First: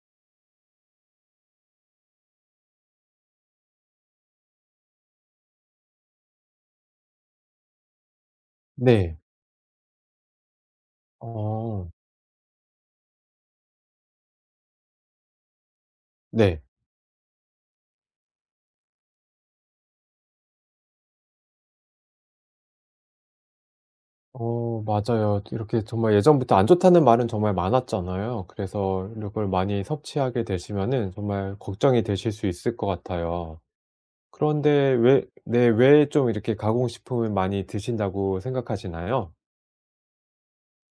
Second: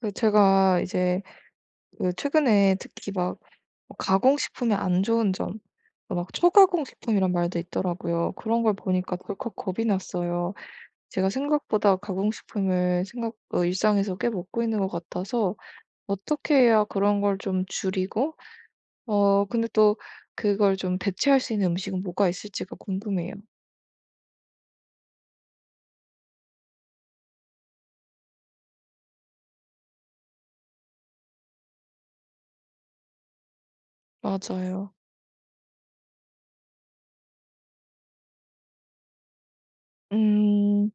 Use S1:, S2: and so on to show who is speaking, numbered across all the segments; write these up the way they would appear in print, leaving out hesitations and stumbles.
S1: 제가 이제 최근에 특히 막 뭐 가공식품의 안 좋은 점, 막 초가공식품이란 말도 있더라고요. 그런 걸 보니까
S2: 네.
S1: 덜컥 겁이 났어요. 제가
S2: 어
S1: 생각보다 가공식품을 일상에서 꽤 먹고 있는 것 같아서 어떻게
S2: 네.
S1: 해야 그런 걸 좀 줄이고, 근데 또 그걸 좀 대체할 수 있는 음식은 뭐가 있을지가 궁금해요.
S2: 어 맞아요. 이렇게 정말 예전부터 안 좋다는 말은 정말 많았잖아요. 그래서 이걸 많이 섭취하게 되시면은 정말 걱정이 되실 수 있을 것 같아요. 그런데
S1: 맞아요.
S2: 왜 네, 왜 좀 이렇게 가공식품을 많이 드신다고 생각하시나요?
S1: 음,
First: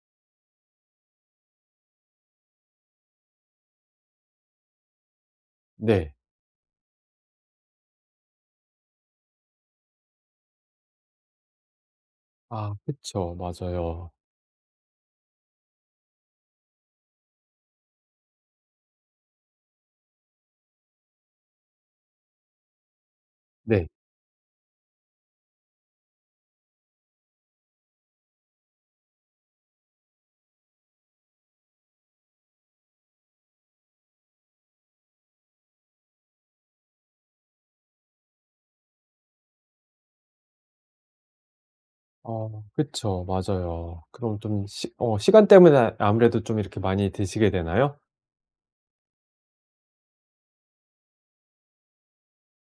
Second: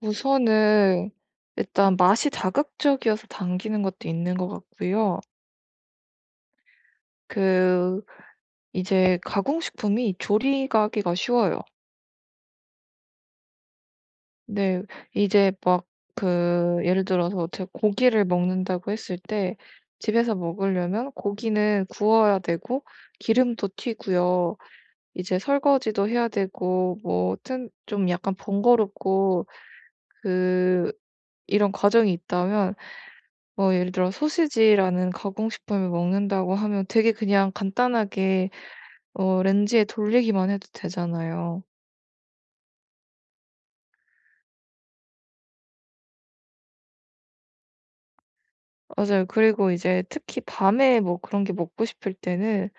S1: 우선은 일단 맛이 자극적이어서 당기는 것도 있는 것 같고요.
S2: 네.
S1: 그 이제 가공식품이 조리하기가 쉬워요.
S2: 아 그쵸. 맞아요.
S1: 근데 이제 막 예를 들어서 제가 고기를 먹는다고 했을 때, 집에서 먹으려면 고기는 구워야 되고 기름도
S2: 네.
S1: 튀고요. 이제 설거지도 해야 되고 뭐 튼 좀 약간 번거롭고, 그 이런 과정이 있다면, 뭐 예를 들어 소시지라는 가공식품을 먹는다고 하면 되게 그냥 간단하게 렌지에 돌리기만 해도 되잖아요.
S2: 그쵸. 맞아요. 그럼 좀 시 어 시간 때문에 아, 아무래도 좀 이렇게 많이 드시게 되나요?
S1: 맞아요. 그리고 이제 특히 밤에 뭐 그런 게 먹고 싶을 때는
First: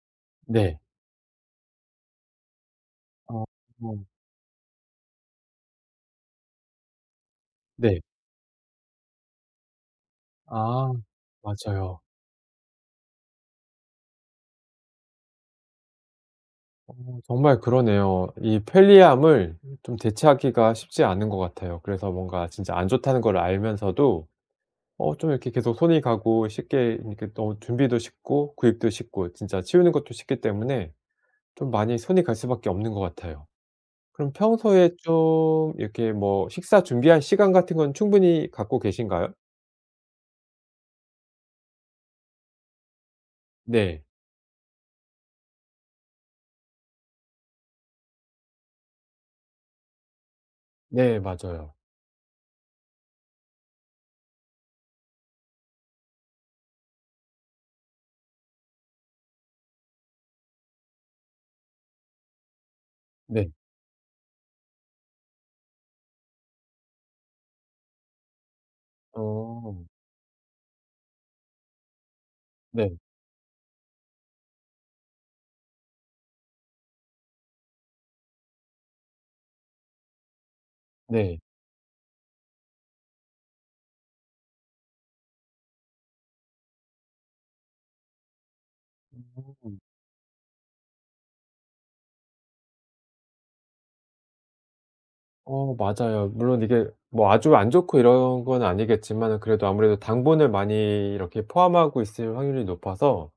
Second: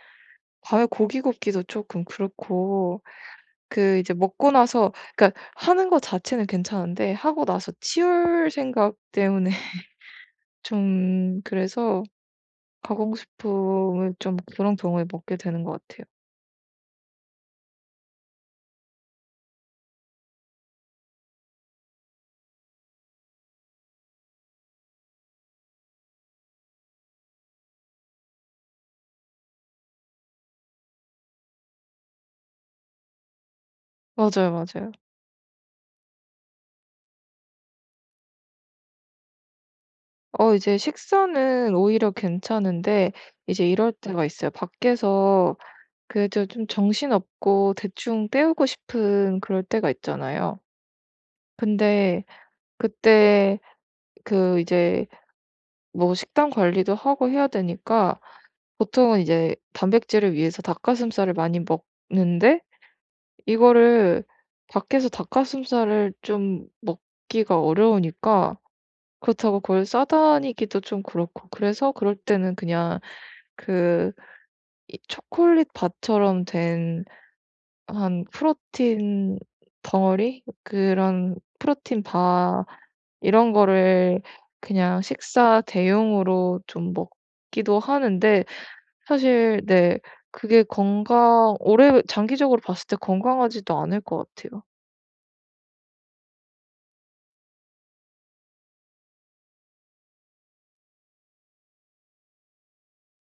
S2: 네.
S1: 밤에 고기 굽기도 조금 그렇고,
S2: 어 어
S1: 이제 먹고 나서, 그러니까 하는 거 자체는 괜찮은데 하고 나서
S2: 네.
S1: 치울 생각 때문에
S2: 아
S1: 좀
S2: 맞아요.
S1: 그래서 가공식품을 좀 그런 경우에 먹게 되는 것 같아요.
S2: 정말 그러네요. 이 편리함을 좀 대체하기가 쉽지 않은 것 같아요. 그래서 뭔가 진짜 안 좋다는 걸 알면서도 좀 이렇게 계속 손이 가고 쉽게 이렇게 너무 준비도 쉽고 구입도 쉽고 진짜 치우는 것도 쉽기 때문에 좀 많이 손이 갈 수밖에 없는 것 같아요. 그럼
S1: 맞아요,
S2: 평소에
S1: 맞아요.
S2: 좀 이렇게 뭐 식사 준비할 시간 같은 건 충분히 갖고 계신가요?
S1: 이제 식사는 오히려 괜찮은데, 이제 이럴
S2: 네.
S1: 때가 있어요. 밖에서 그저 좀 정신없고 대충 때우고 싶은 그럴 때가 있잖아요.
S2: 네 맞아요.
S1: 근데 그때 이제 뭐 식단 관리도 하고 해야 되니까 보통은 이제 단백질을 위해서 닭가슴살을 많이 먹는데,
S2: 네.
S1: 이거를 밖에서 닭가슴살을 좀 먹기가 어려우니까, 그렇다고
S2: 어.
S1: 그걸 싸다니기도 좀 그렇고, 그래서 그럴 때는
S2: 네.
S1: 그냥 그 이 초콜릿 바처럼 된 한 프로틴 덩어리, 그런
S2: 네.
S1: 프로틴 바 이런 거를 그냥 식사 대용으로 좀 먹기도 하는데, 사실
S2: 음.
S1: 네, 그게 건강 오래 장기적으로 봤을 때 건강하지도 않을 것 같아요.
S2: 맞아요. 물론 이게 뭐 아주 안 좋고 이런 건 아니겠지만 그래도 아무래도 당분을 많이 이렇게 포함하고 있을 확률이 높아서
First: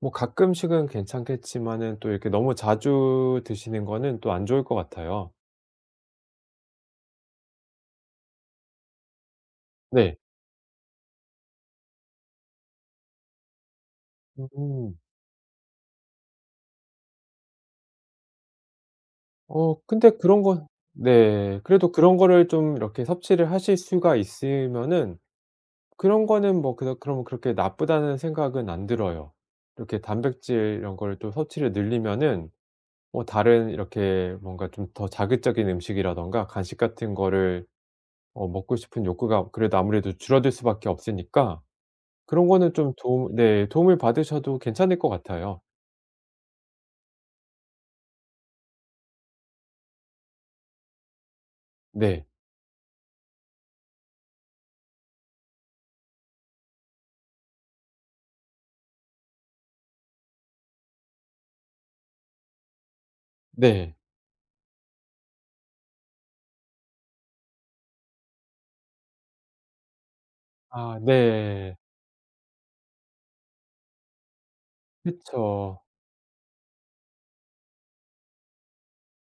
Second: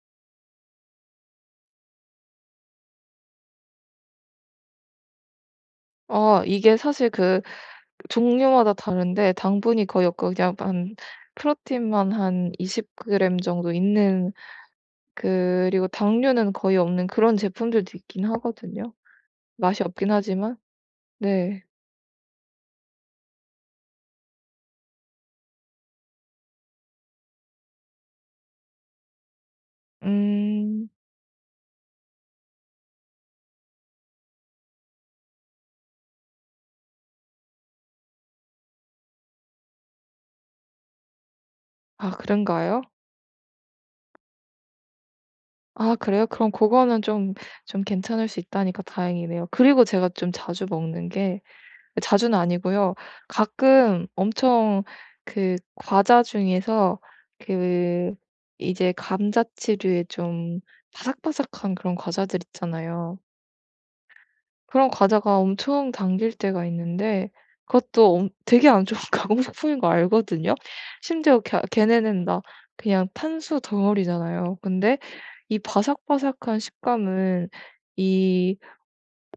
S2: 뭐 가끔씩은 괜찮겠지만은 또 이렇게 너무 자주 드시는 거는 또 안 좋을 것 같아요.
S1: 아, 이게 사실 종류마다 다른데 당분이 거의
S2: 네.
S1: 없고 그냥 한 프로틴만 한 20그램 정도 있는,
S2: 음.
S1: 그리고 당류는 거의 없는 그런 제품들도 있긴 하거든요. 맛이
S2: 근데
S1: 없긴
S2: 그런
S1: 하지만.
S2: 건 네.
S1: 네.
S2: 그래도 그런 거를 좀 이렇게 섭취를 하실 수가 있으면은 그런 거는 뭐 그럼 그렇게 나쁘다는 생각은 안 들어요. 이렇게 단백질
S1: 음.
S2: 이런 거를 또 섭취를 늘리면은 다른 이렇게 뭔가 좀 더 자극적인 음식이라든가 간식 같은 거를 먹고 싶은 욕구가 그래도 아무래도 줄어들 수밖에 없으니까
S1: 아,
S2: 그런 거는
S1: 그런가요?
S2: 좀 도움 네, 도움을 받으셔도 괜찮을 것 같아요.
S1: 아, 그래요? 그럼 그거는 좀 괜찮을 수 있다니까 다행이네요. 그리고 제가 좀 자주 먹는 게,
S2: 네.
S1: 자주는 아니고요, 가끔 엄청, 과자 중에서 그 이제 감자치류의 좀 바삭바삭한 그런 과자들 있잖아요.
S2: 네.
S1: 그런 과자가 엄청 당길 때가 있는데 그것도 엄 되게 안 좋은 가공식품인 거 알거든요.
S2: 아
S1: 심지어 걔
S2: 네.
S1: 걔네는 다 그냥 탄수 덩어리잖아요. 근데 이
S2: 그쵸.
S1: 바삭바삭한 식감은 이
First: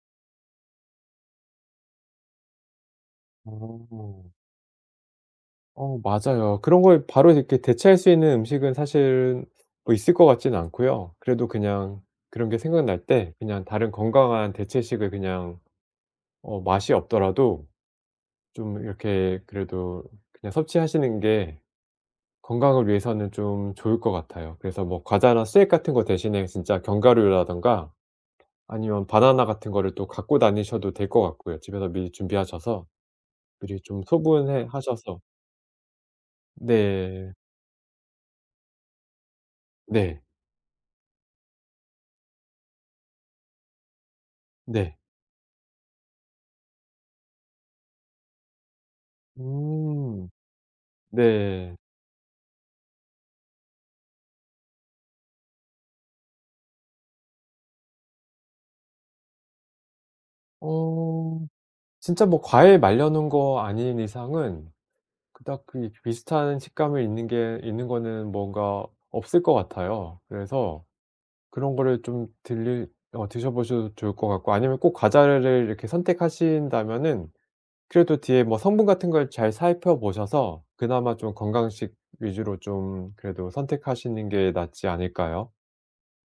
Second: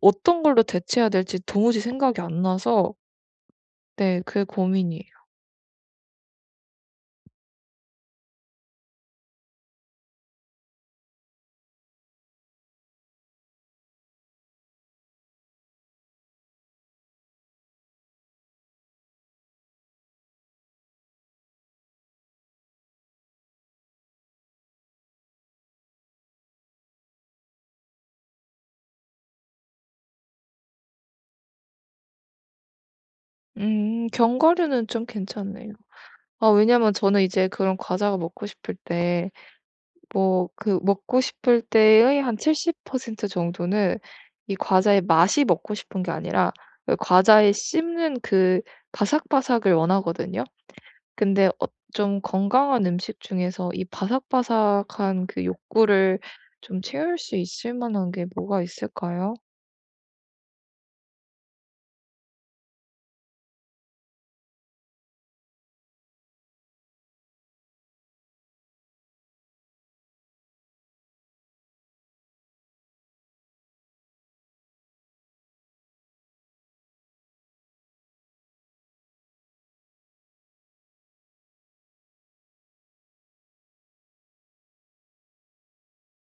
S1: 어떤 걸로 대체해야 될지 도무지 생각이 안 나서. 네,
S2: 어.
S1: 그게 고민이에요.
S2: 맞아요. 그런 걸 바로 이렇게 대체할 수 있는 음식은 사실은 뭐 있을 것 같지는 않고요. 그래도 그냥 그런 게 생각날 때 그냥 다른 건강한 대체식을 그냥 맛이 없더라도 좀 이렇게 그래도 그냥 섭취하시는 게 건강을 위해서는 좀 좋을 것 같아요. 그래서 뭐 과자나 스낵 같은 거 대신에 진짜 견과류라든가 아니면 바나나 같은 거를 또 갖고 다니셔도 될 것 같고요. 집에서 미리 준비하셔서 미리 좀 소분해
S1: 견과류는 좀
S2: 하셔서
S1: 괜찮네요. 아, 왜냐면 저는
S2: 네.
S1: 이제 그런 과자가 먹고 싶을 때,
S2: 네.
S1: 뭐 먹고 싶을 때의 한 70% 정도는 이
S2: 네.
S1: 과자의 맛이 먹고 싶은 게 아니라 그 과자에 씹는 바삭바삭을
S2: 음.
S1: 원하거든요. 근데
S2: 네.
S1: 좀 건강한 음식 중에서 이 바삭바삭한 그 욕구를 좀 채울 수 있을 만한 게 뭐가 있을까요?
S2: 어 진짜 뭐 과일 말려 놓은 거 아닌 이상은 그닥 비슷한 식감을 있는 게 있는 거는 뭔가 없을 것 같아요. 그래서 그런 거를 좀 들리 어 드셔 보셔도 좋을 것 같고 아니면 꼭 과자를 이렇게 선택하신다면은 그래도 뒤에 뭐 성분 같은 걸 잘 살펴 보셔서 그나마 좀 건강식 위주로 좀 그래도 선택하시는 게 낫지 않을까요?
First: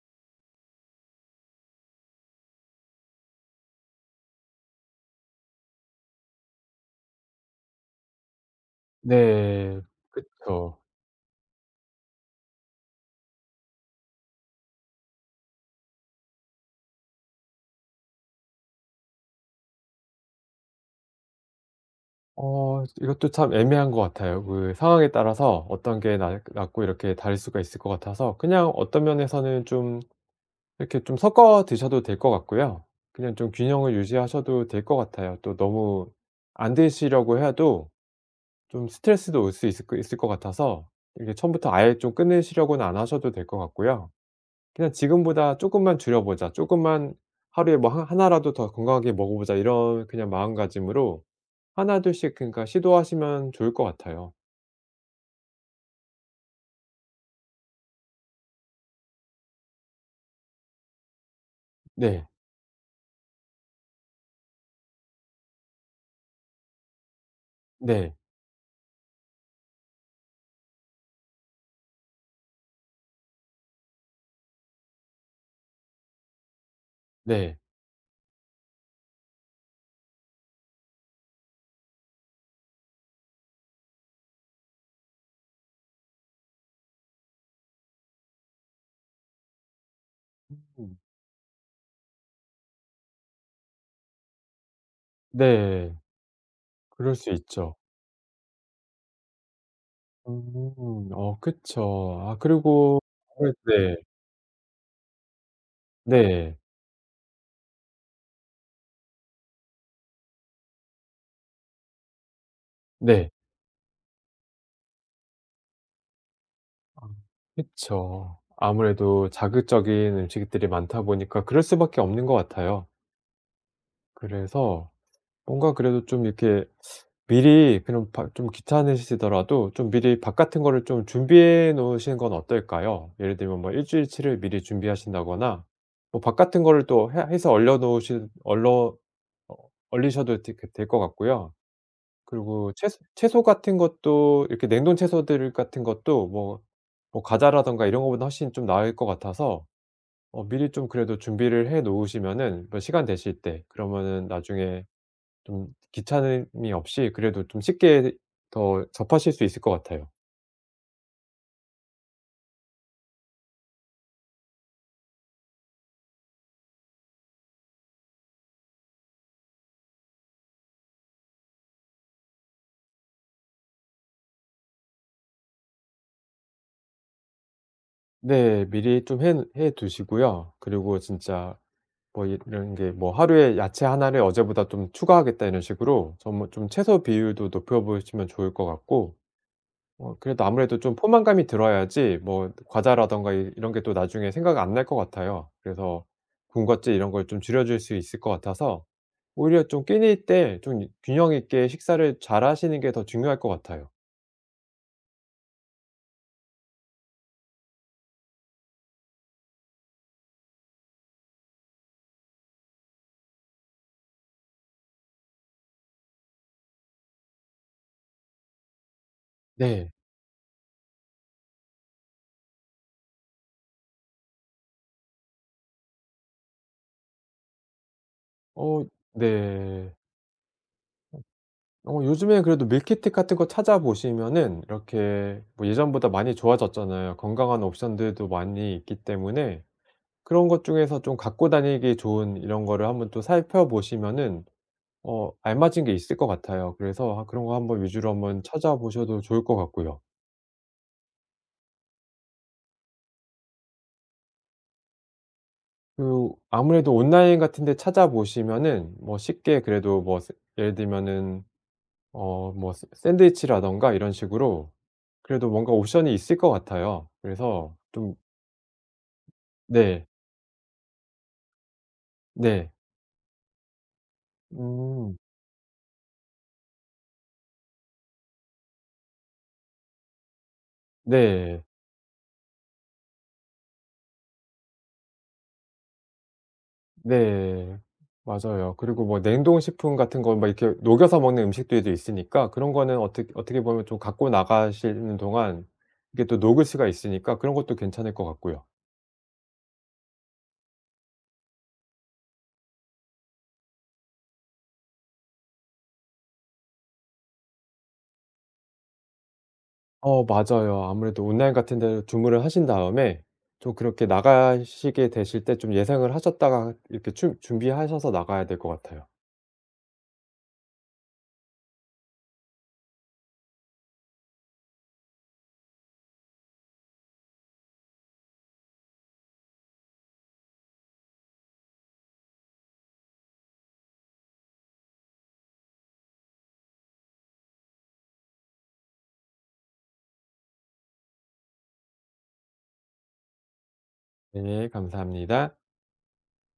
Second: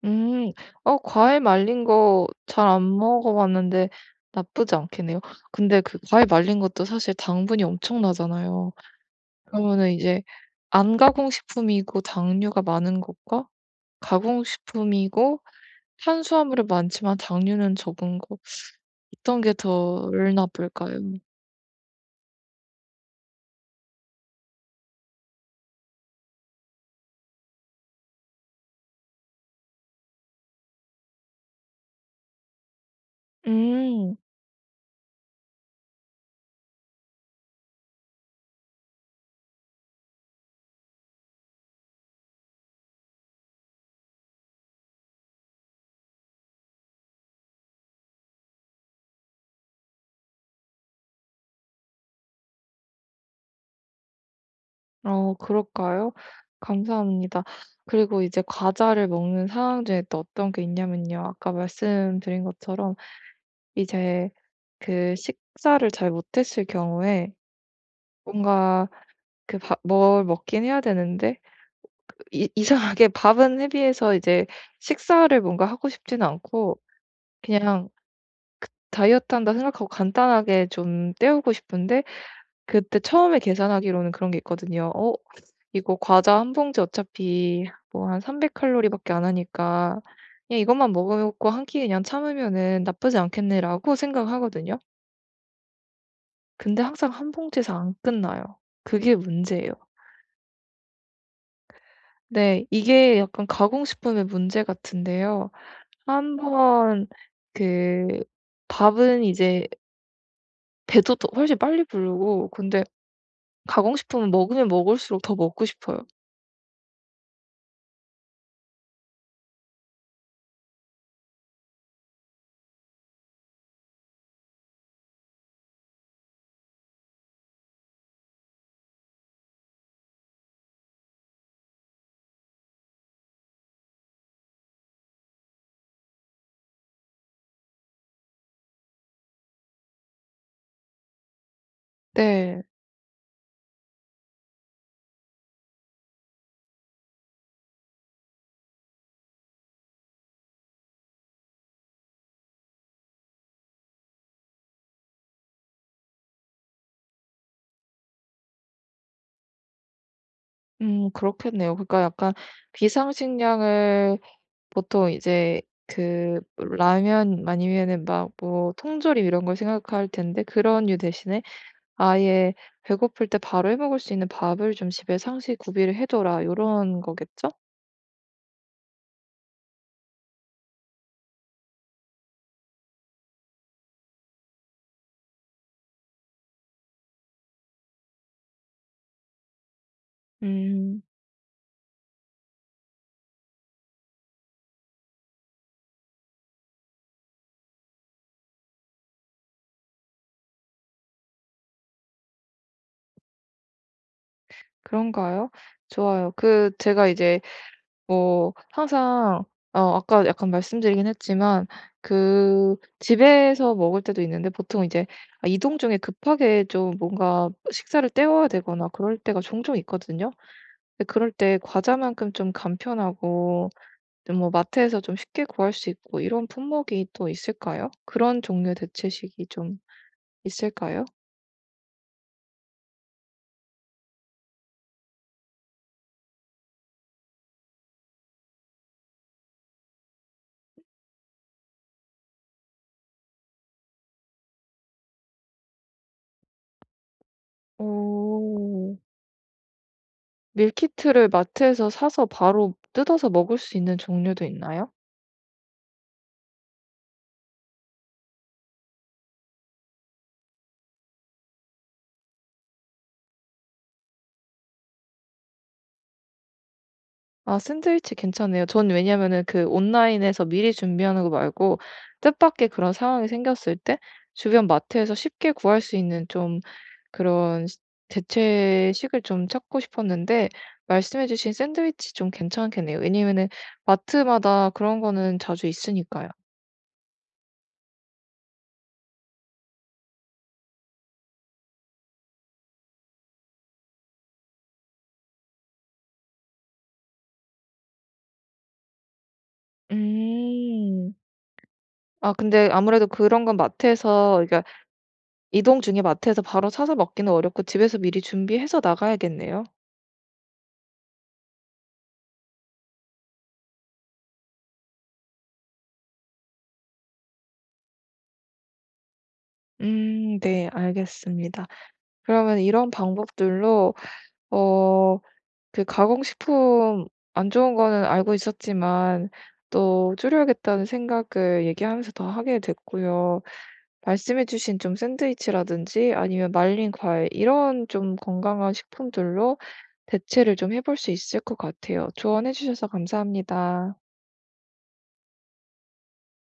S1: 음. 과일 말린 거 잘 안 먹어 봤는데 나쁘지 않겠네요. 근데 그 과일 말린 것도 사실 당분이 엄청나잖아요.
S2: 네.
S1: 그러면은 이제
S2: 그쵸.
S1: 안 가공식품이고 당류가 많은 것과, 가공식품이고 탄수화물이 많지만 당류는 적은 거, 어떤 게 덜 나쁠까요?
S2: 이것도 참 애매한 것 같아요. 그 상황에 따라서 어떤 게 낫 낫고 이렇게 다를 수가 있을 것 같아서 그냥 어떤 면에서는 좀 이렇게 좀 섞어 드셔도 될 것 같고요. 그냥 좀 균형을
S1: 음.
S2: 유지하셔도 될 것 같아요. 또 너무 안 드시려고 해도 좀 스트레스도 올 수 있을 것 같아서 이게 처음부터 아예 좀 끊으시려고는 안 하셔도 될 것 같고요. 그냥 '지금보다 조금만 줄여 보자. 조금만 하루에 뭐 하 하나라도 더 건강하게 먹어 보자.' 이런 그냥 마음가짐으로 하나둘씩 그러니까 시도하시면 좋을 것 같아요.
S1: 그럴까요? 감사합니다. 그리고 이제 과자를 먹는 상황 중에 또 어떤 게 있냐면요, 아까
S2: 네.
S1: 말씀드린 것처럼 이제 식사를 잘 못했을 경우에
S2: 네.
S1: 뭔가 그 밥 뭘 먹긴 해야 되는데, 이 이상하게 밥은 헤비해서, 이제 식사를 뭔가 하고 싶지는 않고
S2: 네.
S1: 그냥 다이어트한다 생각하고 간단하게 좀 때우고 싶은데, 그때 처음에 계산하기로는 그런 게 있거든요. "어, 이거 과자 한 봉지 어차피 뭐 한 300칼로리 밖에 안 하니까 그냥 이것만
S2: 음
S1: 먹고 한 끼 그냥 참으면은 나쁘지 않겠네."라고 생각하거든요.
S2: 네.
S1: 근데 항상
S2: 그럴 수
S1: 한
S2: 있죠.
S1: 봉지에서 안 끝나요. 그게 문제예요.
S2: 음. 그쵸. 아
S1: 네,
S2: 그리고
S1: 이게 약간
S2: 아무래도 네.
S1: 가공식품의 문제 같은데요. 한
S2: 네.
S1: 번 그 밥은 이제 배도 더 훨씬 빨리 부르고, 근데
S2: 네.
S1: 가공식품은 먹으면 먹을수록 더 먹고 싶어요.
S2: 아 그쵸. 아무래도 자극적인 음식들이 많다 보니까 그럴 수밖에 없는 것 같아요. 그래서 뭔가 그래도 좀 이렇게 미리 그럼 바 좀 귀찮으시더라도 좀 미리 밥 같은 거를 좀 준비해 놓으시는 건 어떨까요? 예를 들면 뭐 일 주일치를 미리 준비하신다거나 뭐 밥 같은 거를 또 해 해서 얼려 놓으시 얼러 어 얼리셔도 되게 될 것 같고요.
S1: 네.
S2: 그리고 채소 같은 것도 이렇게 냉동 채소들 같은 것도 뭐 과자라든가 이런 거보다 훨씬 좀 나을 것 같아서 미리 좀 그래도 준비를 해 놓으시면은 뭐 시간 되실 때 그러면은 나중에 좀 귀찮음이 없이 그래도 좀 쉽게 더 접하실 수 있을 것 같아요.
S1: 그렇겠네요. 그러니까 약간 비상식량을 보통 이제 라면 아니면은 막 뭐 통조림 이런 걸 생각할 텐데, 그런 류 대신에 아예 배고플 때 바로 해 먹을 수 있는 밥을 좀 집에 상시 구비를 해 둬라, 요런 거겠죠?
S2: 네. 미리 좀 해 두시고요. 그리고 진짜 뭐 이런 게 뭐 하루에 '야채 하나를 어제보다 좀 추가하겠다.' 이런 식으로 정말 좀 채소 비율도 높여 보시면 좋을 것 같고 그래도 아무래도 좀
S1: 음
S2: 포만감이 들어야지 뭐 과자라든가 이 이런 게 또 나중에 생각 안 날 것 같아요. 그래서 군것질 이런 걸 좀 줄여줄 수 있을 것 같아서 오히려 좀 끼니일 때 좀 균형 있게 식사를 잘하시는 게 더 중요할 것 같아요.
S1: 그런가요? 좋아요. 제가 이제 뭐 항상, 아까 약간 말씀드리긴 했지만, 집에서 먹을 때도 있는데 보통 이제, 아, 이동 중에 급하게 좀 뭔가 식사를 때워야 되거나 그럴 때가 종종
S2: 네.
S1: 있거든요. 근데 그럴 때 과자만큼 좀 간편하고 좀뭐 마트에서 좀 쉽게 구할 수 있고 이런 품목이 또 있을까요? 그런 종류의
S2: 어
S1: 대체식이 좀
S2: 네.
S1: 있을까요?
S2: 요즘에 그래도 밀키트 같은 거 찾아보시면은 이렇게 뭐 예전보다 많이 좋아졌잖아요. 건강한 옵션들도 많이 있기 때문에 그런 것 중에서 좀 갖고 다니기 좋은 이런 거를 한번 또 살펴보시면은 알맞은 게 있을 것 같아요. 그래서 아 그런 거 한번 위주로 한번
S1: 오,
S2: 찾아보셔도 좋을 것 같고요.
S1: 밀키트를 마트에서 사서 바로 뜯어서 먹을 수 있는 종류도 있나요?
S2: 아무래도 온라인 같은 데 찾아보시면은 뭐 쉽게 그래도 뭐 샌 예를 들면은 뭐 샌 샌드위치라든가 이런 식으로 그래도 뭔가 옵션이 있을 것 같아요.
S1: 아,
S2: 그래서
S1: 샌드위치
S2: 좀
S1: 괜찮네요. 전 왜냐면은 그
S2: 네.
S1: 온라인에서 미리 준비하는 거 말고 뜻밖의
S2: 네.
S1: 그런 상황이 생겼을 때 주변 마트에서
S2: 음.
S1: 쉽게 구할 수 있는 좀 그런 시 대체식을 좀 찾고 싶었는데, 말씀해 주신
S2: 네.
S1: 샌드위치 좀 괜찮겠네요. 왜냐면은 마트마다 그런 거는 자주 있으니까요.
S2: 네. 맞아요. 그리고 뭐 냉동식품 같은 거 막 이렇게 녹여서 먹는 음식들도 있으니까 그런 거는 어떻게 보면 좀 갖고 나가시는 동안 이게 또 녹을 수가 있으니까 그런 것도 괜찮을 것 같고요.
S1: 음. 아, 근데 아무래도 그런 건 마트에서, 그러니까 이동 중에 마트에서 바로 사서 먹기는 어렵고 집에서 미리 준비해서 나가야겠네요.
S2: 맞아요. 아무래도 온라인 같은 데서 주문을 하신 다음에 좀 그렇게 나가시게 되실 때 좀 예상을 하셨다가 이렇게 준 준비하셔서 나가야 될 것 같아요.
S1: 음 네, 알겠습니다. 그러면 이런 방법들로, 어 가공식품 안 좋은 거는 알고 있었지만 또 줄여야겠다는 생각을 얘기하면서 더 하게 됐고요. 말씀해 주신 좀 샌드위치라든지 아니면 말린 과일 이런 좀 건강한 식품들로 대체를 좀 해볼 수 있을 것 같아요. 조언해 주셔서 감사합니다.
S2: 네. 감사합니다.